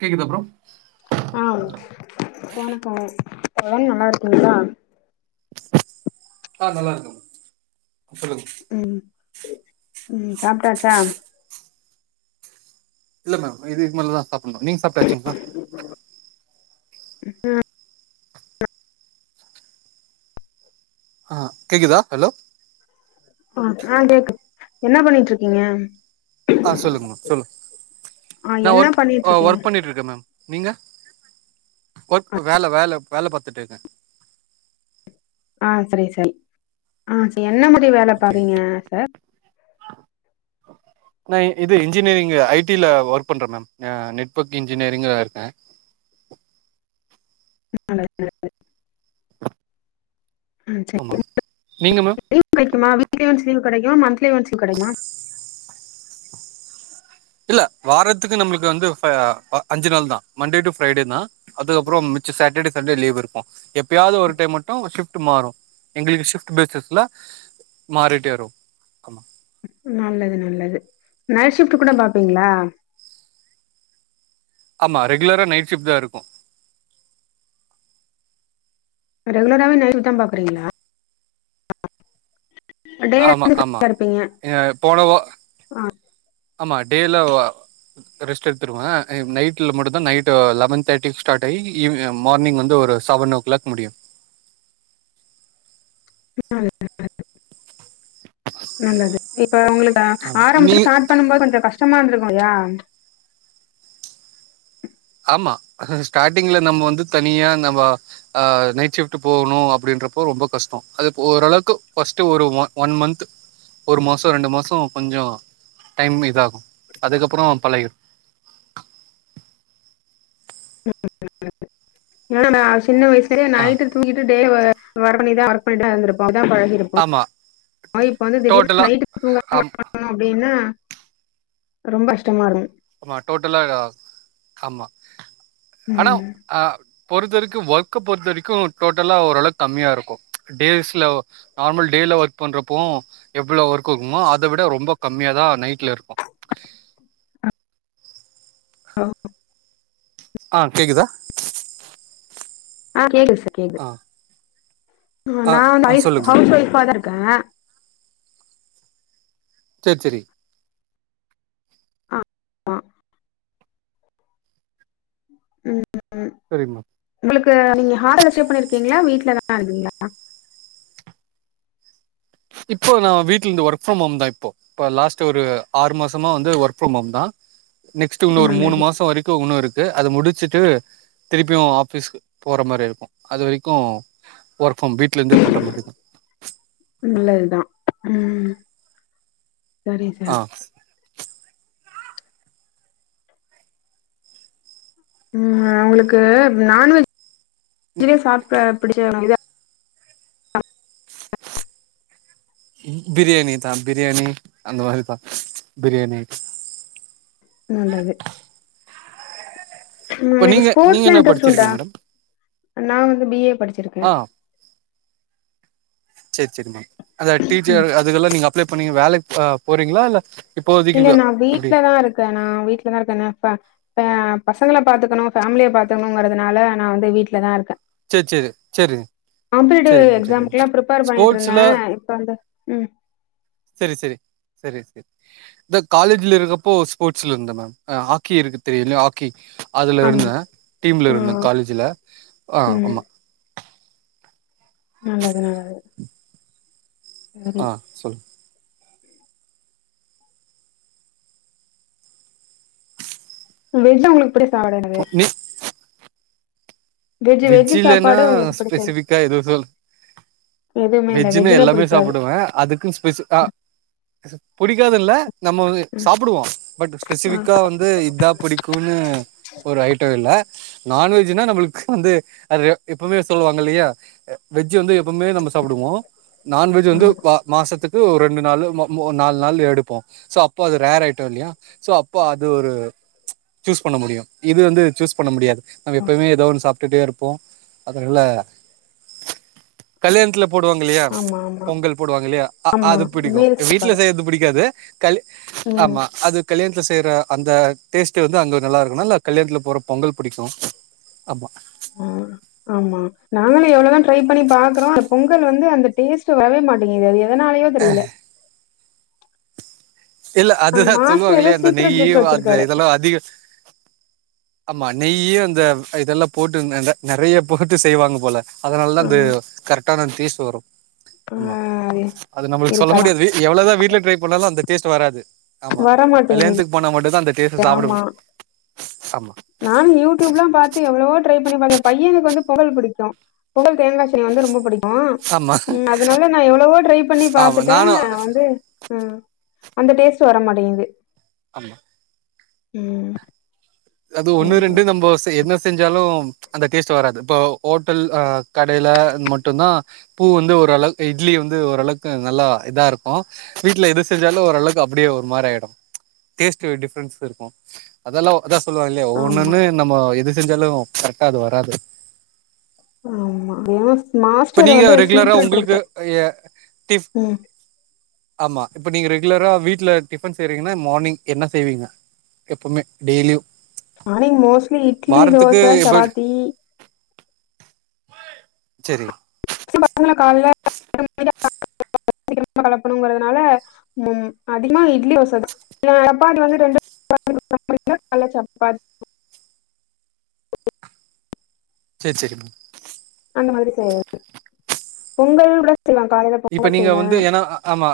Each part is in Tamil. கேக்குதா ப்ரோ ஆ வணக்கோ தோழன் நல்லாருக்கிங்ளா ஆ நல்லா இருக்கே சொல்லுங்க ம் ம் சாப்ட்டாச்சா இல்ல மேம் இதுக்கு மேலதா சாப்புணு நீங்க சாப்ட்டாச்சுங்ளா ம்ஹும் ஆ கேக்கிதா ஹலோ ஆ ஆ கேக்குது என்ன பண்ணிட்ருக்கீங்க ஆ சொல்லுங்கோ சொல்லு ஆ நா என்ன ஒர்க் பண்ணிட்டு இருக்கீங்க ஒர்க் பண்ணிட்ருக்கே மேம் நீங்க ஒர்க் வேல வேல வேல பாத்துட்ருக்க ஆ செரி செரி ஆ சி என்ன மாரி வேல ஓகே பாக்குரிங்க சார் உ நா இ இது இன்ஜினியரிங் ஐ டில ஒர்க் பண்றே மேம் ந நெட்வர்க் இன்ஜினியரிங்க்ல இருக்கே நல்லது நல்லது ஆமா ஆ நீங்க மேம் [inaudible] லீ்வ் கெடைக்குமா வீக்லி ஒன்ஸ் லீவு கெடைக்குமா மந்த்லி ஒன்ஸ் லீவு கெடைக்குமா இல்ல வாரத்துக்கு நம்மளுக்கு வந்து ஃபை அஞ்சு நாள் தா மண்டே டு ஃப்ரைடே தா அதுக்கப்புறோ மிச்ச சேட்டர்டே சண்டே லீவ் இருக்கும் எப்பயாவ்து ஒரு டைம் மட்டு ஷிப்ட் மாறு எங்களுக்கு ஷிஃப்ட் பேசிஸ்ல மாறிட்டேருக்கு நல்லது நல்லது நைட் ஷிப்ட் கூட பாப்பீங்களா ஆமா ரெகுலரா நைட் ஷிப்ட் தான் இருக்கும் ரெகுலராவே லைன் தான் பாக்குறீங்களா டேல ஆமா வந்து ஆமா ஃப்ரீயா இருப்பீங்க எ போனா ஆ ஆமா டேல வ ரெஸ்ட் எடுத்துடுவேன் நைட்ல மட்டும் தான் நைட் லெவன் தேர்ட்டி ஸ்டார்ட் ஆகி இ மார்னிங் வந்து ஒரு சவன்னோக்ளாக் முடியும் நல்ல நல்லது நல்லது இப்ப உங்கள ஆமா நீ ஆரம்பத்துல சா ட் பண்ணும் போது கொஞ்சம் கஷ்டமா இருந்துருக்கும் இல்லையா ஆமா ஸ்டார்ட்டிங்ல நம்ம வந்து தனியா நம்ம அ நைட் ஷிப்ட் போகணும் அப்டின்றப்போ ரொம்ப கஷ்டம் அது ஓரளவுக்கு பஸ்ட்டு ஒரு ஒ ஒன் மந்த் ஒரு மாசோ ரெண்டு மாசோ கொஞ்சம் டைம் இதாகும் அதுக்கப்பறோ பழகிடும் இல்லன்னா சின்ன வயசுலயே ஆ நைட்டுக்கு தூங்கிட்டு டே மார்னிங் தான் ஒர்க் பண்ணிட்டுதா இருந் இப்ப அதான் பழகி இருப்போ ஆமா ஆ இப்ப வந்து திடீர்னு டோட்டலா நைட் தூங்காம ஆம் இரு அப்டின்னா ரொம்ப கஷ்டமா இருக்கும் ஆமா டோட்டலா ஆமா ஆனா ம் ஆ பொறுத்த வரைக்கும் ஒர்க் பொறுத்த வரைக்கும் டோட்டலா ஓரளவு கம்மியா இருக்கும் டேஸ்ல நார்மல் டேய்ல ஒர்க் பண்றப்போ எவ்ளோ ஒர்க் இருக்குமோ அதை விட ரொம்ப கம்மியா தான் நைட்ல இருக்கும் ஹலோ ஆ கேக்குதா ஆ கேக்குது சார் ஆ கேக்குது ஆ நான் ஆ நைப் சொல்லுங்க மேடம் ஹவுஸ் ஒஃப்பா தான் இருக்கேன் சேர் சேரி ம் ம் ம் செரிம்மா உங்களுக்கு நீங்க ஹார்ல ஸ்டே பண்ணிருக்கீங்களா வீட்ல தான் இருக்குங்களா இப்போ நான் வீட்ல இருந்து ஒர்க் ஃப்ரம் ஹோம் தான் இப்போ இப்ப லாஸ்ட் ஒரு ஆறு மாசமா வந்து ஒர்க் ஃபரம் ஹோம் தான் நெக்ஸ்ட் ஒரு மூணு நல்லது மாசம் வரைக்கும் ஒண்ணும் இருக்கு அத முடிச்சுட்டு திருப்பியும் ஆஃபிஸ்க் போற மாரி இருக்கும் அது வரைக்கும் ஒர்க் ஃப்ரம் வீட்ல இருந்தே பண்ற மாரி தான் நல்லதுதான் ம் சரி சார் ஆ ம் உங்களுக்கு நான்வெஜ் வெஜ்லே சாப்ட புடிக்கலனா பிரியாணி தான் பிரியாணி அந்த மாரி தான் பிரியாணி நல்லது உங்களுக்கு நீங்க நீங்க ஸ்போர்ட்ஸ்லாம் என்ன இன்ட்ரெஸ்ட் உண்டா படிச்சிருக்கீங்க மேடம் நான் வந்து பிஏ படிச்சிரு ஆ சேர் சேரிம்மா அதா டீச்சர் அதுக்கெல்லாம் நீங்க அப்ளை பண்ணீங்க வேலைக்கு போறீங்களா இல்ல இப்போதைக்கு இல்ல வ நான் எப்டி வீட்லதான் இருக்கேன் நான் வீட்லதான் இருக்கேன் நப்ப ஆ பசங்களை பாத்துக்கணும் ஃபேமிலிய பாத்துக்கணுங்கறிறதுனால நான் வந்து வீட்லதான் இருக்கேன் சேர் சேரி சேரிங்க காம்படேட்டிவ் எக்ஸாம்கெல்லாம் பிரிப்பேர் பண்ணிட்டு ஸ்போர்ட்ஸ்ல இருந்தேன் இப்ப வந்து ம் செரி செரி செரி செரி இந்த காலேஜ்ல இருக்கப்போ ஸ்போர்ட்ஸ்ல இருந்த மேம் ஹாக்கி இருக்கு தெரியுங்கலா ஹாக்கி அதுல ஆமா இருந்தேன் டீம்ல் ஆ இருந்தேன் காலேஜில் ஆ ம் ஆமா நல்லது நல்லது சரி ஆ சொல் வெஜா ஒங்களுக்கு புடிக்கு அப்டினே மிஸ் வெஜ் வெஜ் வெஜி இல்ன்னா சாப்பாடு உங்களுக்கு பிடிச்சது ஸ்பெசிபிக்கா ஏதுவு இல்ல எதுவுமே இல்ல வெஜ்ஜின்னா வெஜ்ஜுனா எல்லாமே பிடிக்காது சாப்புடுவேன் அதுக்கு ஸ்பெசு அ புடிக்காதுல்ல நம்ம வந்து ம் சாப்புடுவோம் பட் ஆ ஸ்பெசிஃபிக்கா வந் து இதா பிடிக்குனு ஒரு ஐட்டோ இல்ல நான்வெஜ்னா நம்மளுக் குந்து ஐயயோ எப்போமே சொல்லுவாங்க இல்லையா வெஜ் வந்து எப்போமே நம்ம சாப்புடுவோம் நான்வெஜ் வந்து ஆமா வ மாசத்துக்கு ஒரு ரெண்டு நாளு நால் நாளு எடுப்போம் சோ அப்போ அது ரேர் ஆயிட்டோ இல்லயா சோ அப்போ அது ஒரு சூஸ் பண்ண முடியும் இது வந்து சூஸ் பண்ண முடியாது நாங்க எப்பவுமே ஏதோ ஒண்ணு சாப்ட்டுட்டே இருப்போம் அதனால கல்யாணத்ல போடுவாங்க இல்லையா ஆமா ஆமா பொங்கல் போடுவாங்க இல்லயா ஆ ஆமா அது பிடிக்கும் மீல் வீட்ல சாப்பாடு செய்றது புடிக்காது கல் ம் ஆமா அது கல்யாணத் செய்ற அந்த டேஸ்ட்டு வந்து அங்க நல்லா இருக்குனு இல்ல கல்யாணத்ல போற பொங்கல் பிடிக்கும் ஆமா ம் ஆமா நாங்களு எவ்ளதா ட்ரை பண்ணி பாக்றோ பொங்கல் வந்து அந்த டேஸ்ட் வரவே மாட்டேங்குது அது எதனாலயோ தெரியல இல்ல ஆ அதுதா மாஸ்டர் ஏதோ சொல்வாகல்லயா அந்த சீக்ரெட் நெய் ட்ரிக் அது வச்சிருக்காரு இதல்லா அதிக ஆமா நெய்யும் அந்த இதெல்லா போட்டு அ நறைய போட்டு செய்வாங்க போல அதனால்தா ஆ அந்த கரெக்டான டேஸ்ட் வரும் ஆ ஆமா அது நம்மளுக்கு சொல்ல இருக்கலா முடியாது எவ்வளோதா வீட்ல ட்ரை பண்ணாலு அந்த டேஸ்ட் வராது ஆமா வரமாட்டேங்குது கல்யணத்துக்கு போன மட்டுதா அந் ஆமா நானு யூடியூப்ல்லாம் பாத்து எவ்ளவோ ட்ரை பண்ணிப்பாக்கன் ய பையனுக்கு வந்து பொங்கல் பிடிக்கும் பொங்கல் தேங்க்காசட்னி வந்து ரொம் புடிக் ஆ ஆமா ம் அதனால நா எவ்ளவோ ட்ரை பண்ணி ஆமா பாத்துட்டேன் நானு வந்து அ அந்த டேஸ்ட்டு வரமாடேங்குது ஆமா ம் அது ஒன்னு சரி ரெண்டு சரி நம்போ செய் என்ன செஞ்சாலும் அந்த டேஸ்ட்டு வராது இப்போ ஓட்டல் அ கடையில மட்டும் தா பூ வந்து ஒரு அளவுக்கு இட்லி வந்து ஓரளவுக்கு நல்லா இதாருக்கும் வீட்ல எது செஞ்சாலு ஓரளவுக்கு அப்டியே ஒரு மார்ராயிடும் டேஸ்ட்டு டிஃப்ரென்ஸ் இருக்கும் அதெல்லா அதா சொல்லுவாங்க இல்லயே ஆமா ஒண்ணுன்னு நம்ம எது செஞ்சாலு கரெக்டா அது வராது ஆமா ஏனா இப்ப மாஸ்டர் நீங்க வந்து ரெகுலரா உங்களுக்கு சீக்ரெட்ருக்கு எ டிஃப் உம் ஆமா இப்ப நீங்க ரெகுலரா வீட்ல டிஃபன் செய்றீங்கன்னா மார்னிங் என்ன செய்வீங்க எப்பமே டெய்லியு மார்னிங் மோஸ்ட்லி இட்லி தோச எப்ப சப்பாத்தி செரி பசங்கள கால்ல [inaudible] கெளப்பணுங்கிறதுனால உம் அதிகமா இட்லி தோசதா அ டப்பாடு வந்து ரெண்டு [inaudible] கால்ல சப்பாட் ச்சேர் ச்செரி பூ அந்த மாரி செய்வ் பொங்கல் ரைக்ச்சிலா காலேலப் இப்ப நீங்க வந்து ஏனா அஅ அமா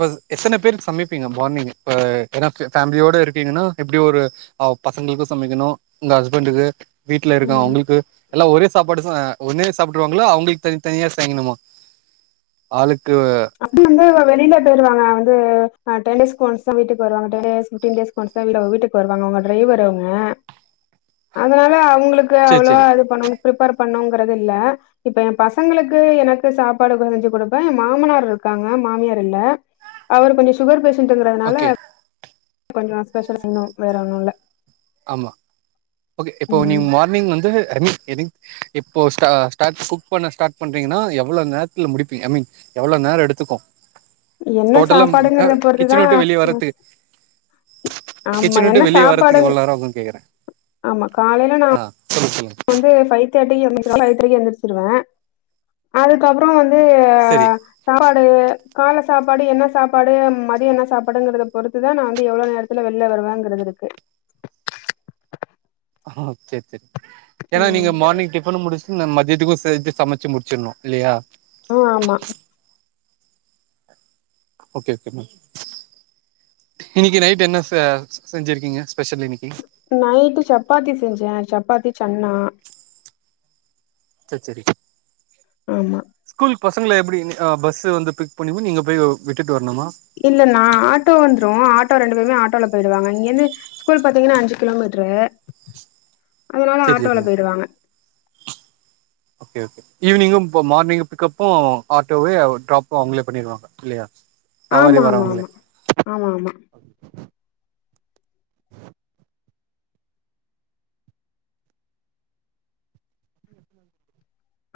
பஜ் எத்தன பேருக் சமப்பீங்க மார்னிங்கு ப ஏனா ஃபே ஃபேமிலியோட இருக்கீங்கன்னா எப்டி ஒரு ஆவ் பசங்களுக்கு சமைக்கணு உங்க ஹஸ்பண்டுக்கு வீட்ல இருக்கவ் ம் அவ்ங்கள்க்கு எல்லா ஒரே சாப்பாடு தா ஒன்னே சாப்ட்ருவாங்களா அவங்களு தனி தனியா செய்ணுமா ஆளுக்கு அப்டின் வந்தவ வெளில டோருவாங்க வந்து அ டென் டேஸ் ஒன்ஸ்தா வீட்டுக் வருவாங்க டுடேஸ் ஃபிஃப்ட்டீன் டேஸ் வன்ஸ் தா வில்லவ் வீட்டுக் வருவாங்க அவ்ங்க ட்ரைவர் அவ்ங்க அதனால அவ்ங்ளுக் க்கு சரி அவ்ளவா சரி இது பண்ணணு ப்ரிப்பேர் பண்ணோங்கறதுல்ல இப்ப எ பசங்களுக்கு எனக்கு சாப்பாடு கொதஞ்சு குடுப்பே எ மாமனார் ருக்காங்க மாமியார் இல்ல அவர் கொஞ்சு ஷுகர் பேஷன்ட்டுங்கறதுனால ஓகே கொஞ்சோ ஸ்பெஷல் செய்ணு வேற ஒண்ணுல்ல ஆமா ஓகே இப்போ நீ ம் மார்னிங் வந்து ஐமி எதி இப்போ ஸ்டா ஸ்டாட் குக் பண்ண ஸ்டாட் பண்றீங்கனா எவ்ளோ நேத்துல முடிப்பீங்க அ மீன் எவ்ளோ நேரோ எடுத்துக்கு என்ன டோட்டலம் ஆ சாப்பாடுங்கறத கிச்சன் பொறுத்துதான் விட்டு வெளிய வரத்து ஆமா கிச்சனு விட்டு என்ன வெளிய வர்றத்து சாப்பாடு எவள் நேரோ ஆகு கேக்குறே ஆமா காலைய்ல நா ஆ சொல்லு சொல்லுங் வந்து ஃபை தட்டி [unintelligible] எந்திர்ச்சிருவே அதுக்கப்றோ வந்து செரி சாப்பாடு கால்ல சாப்பாடு என்ன சாப்பாடு மதியு என்ன சாப்பாடுங்கற பொறுத்துதா நா வந்து எவ்ளோ நேரு த்துல வெள்ல வருவாங்கறது ருக்கு ஹாஹாஹா ச்செர் ச்செர் ஏன்னா நீங்க மார்னி டிஃபன்னு முடிச்சுன்ன மதியத்துக்குஸ் எ இது சமச்சு முடிச்சுர்ணு இல்லியா உ ஆமா ஓகே ஓகே மேம் இன்னிக்கி நைட் என்ன ஸ ஸி செஞ்சிருக்கீங்க ஸ்பெஷல் இன்னிக்கி நைட்டு சப்பாத்தி செஞ்சே சப்பாத்தி சன்னா ச்ச ச்சரி ஆமா ஸ்கூல் பசங்கள எப்டி நி ஆ பஸ் வந்து பிக் பண்ணிவோ நீங்க போயோ விட்டுட் வர்ணுமா இல்ல நா ஆட்டோ வந்த்ரு ஆட்டோ ரெண்டு பேருமே ஆட்டோல போய்டுவாங்க இங்கிந்து ஸ்கூல் பாத்தீங்கன்னா அஞ்சி கிலோமீட்ரு அதனால சேரி சேரி ஆட்டோல மேம் போய்டுவாங்க ஓகே ஓகே ஈவ்னிங்கு பு மார்னிங்கு பிக்கப்பு ஆட்டோவேயாவ் ட்ராப்பு அவங்களே பண்ணிருவாங்க இல்லையா சவாரி ஆமா ஆமா வரவங்களே ஆமா ஆமா ஆமா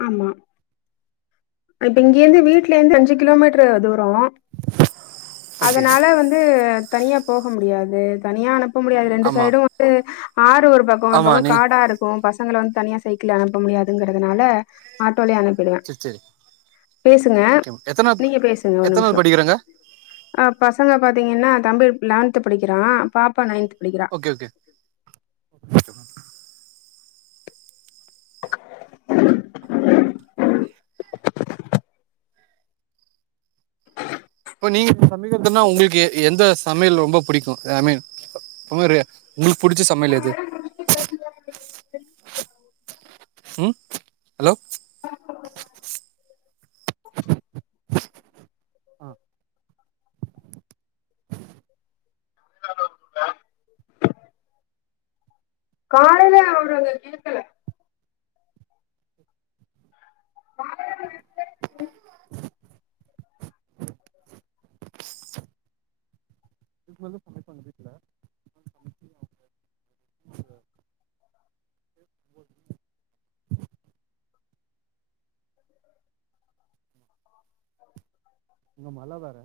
ஆமா அய் திங்யேந்து வீட்லேந்து அஞ்சி கிலோ மீட்ரு தூரோ ஓகே அதனால வந்து தனியா போக முடியாது தனியானம் போ முடியாது ரெண்டு ஆமா சைடு வந்து ஆறு ஒரு பக்கோ ஒரு ஆமா பக்கோ நீ காடாரு போ பசங்கள வந்து தனியா சைக்கிள்ள அனுப்ப முடியாதுங்கிறதுனால ஆட்டோலே அனுப்பிடுவே இச்சரி நீங்க பேசுங்க ஒரு எத்தனாவது நிம்ஷோ படிக்கிறாங்க அ பசங்க பாத்தீங்கின்னா தம்பி லெவன்த்து படிக்கிறா பாப்பா நைன்த் படிக்கிறா ஓகே ஓகே ஓகே மேம் இப்ப நீங்க சமைக்கிறதுன்னா உங்கள்க்கு எ எந்த சமையல் ரொம்ப பிடிக்கும் ஐ மீன் பாரு உங்குள்க்கு புடிச்ச சமையலெது ம் ஹலோ ஆ காலைல அவுரு கேக்கல இது எதுக் பண்ற தான வீட்ல இங்க மழ வேற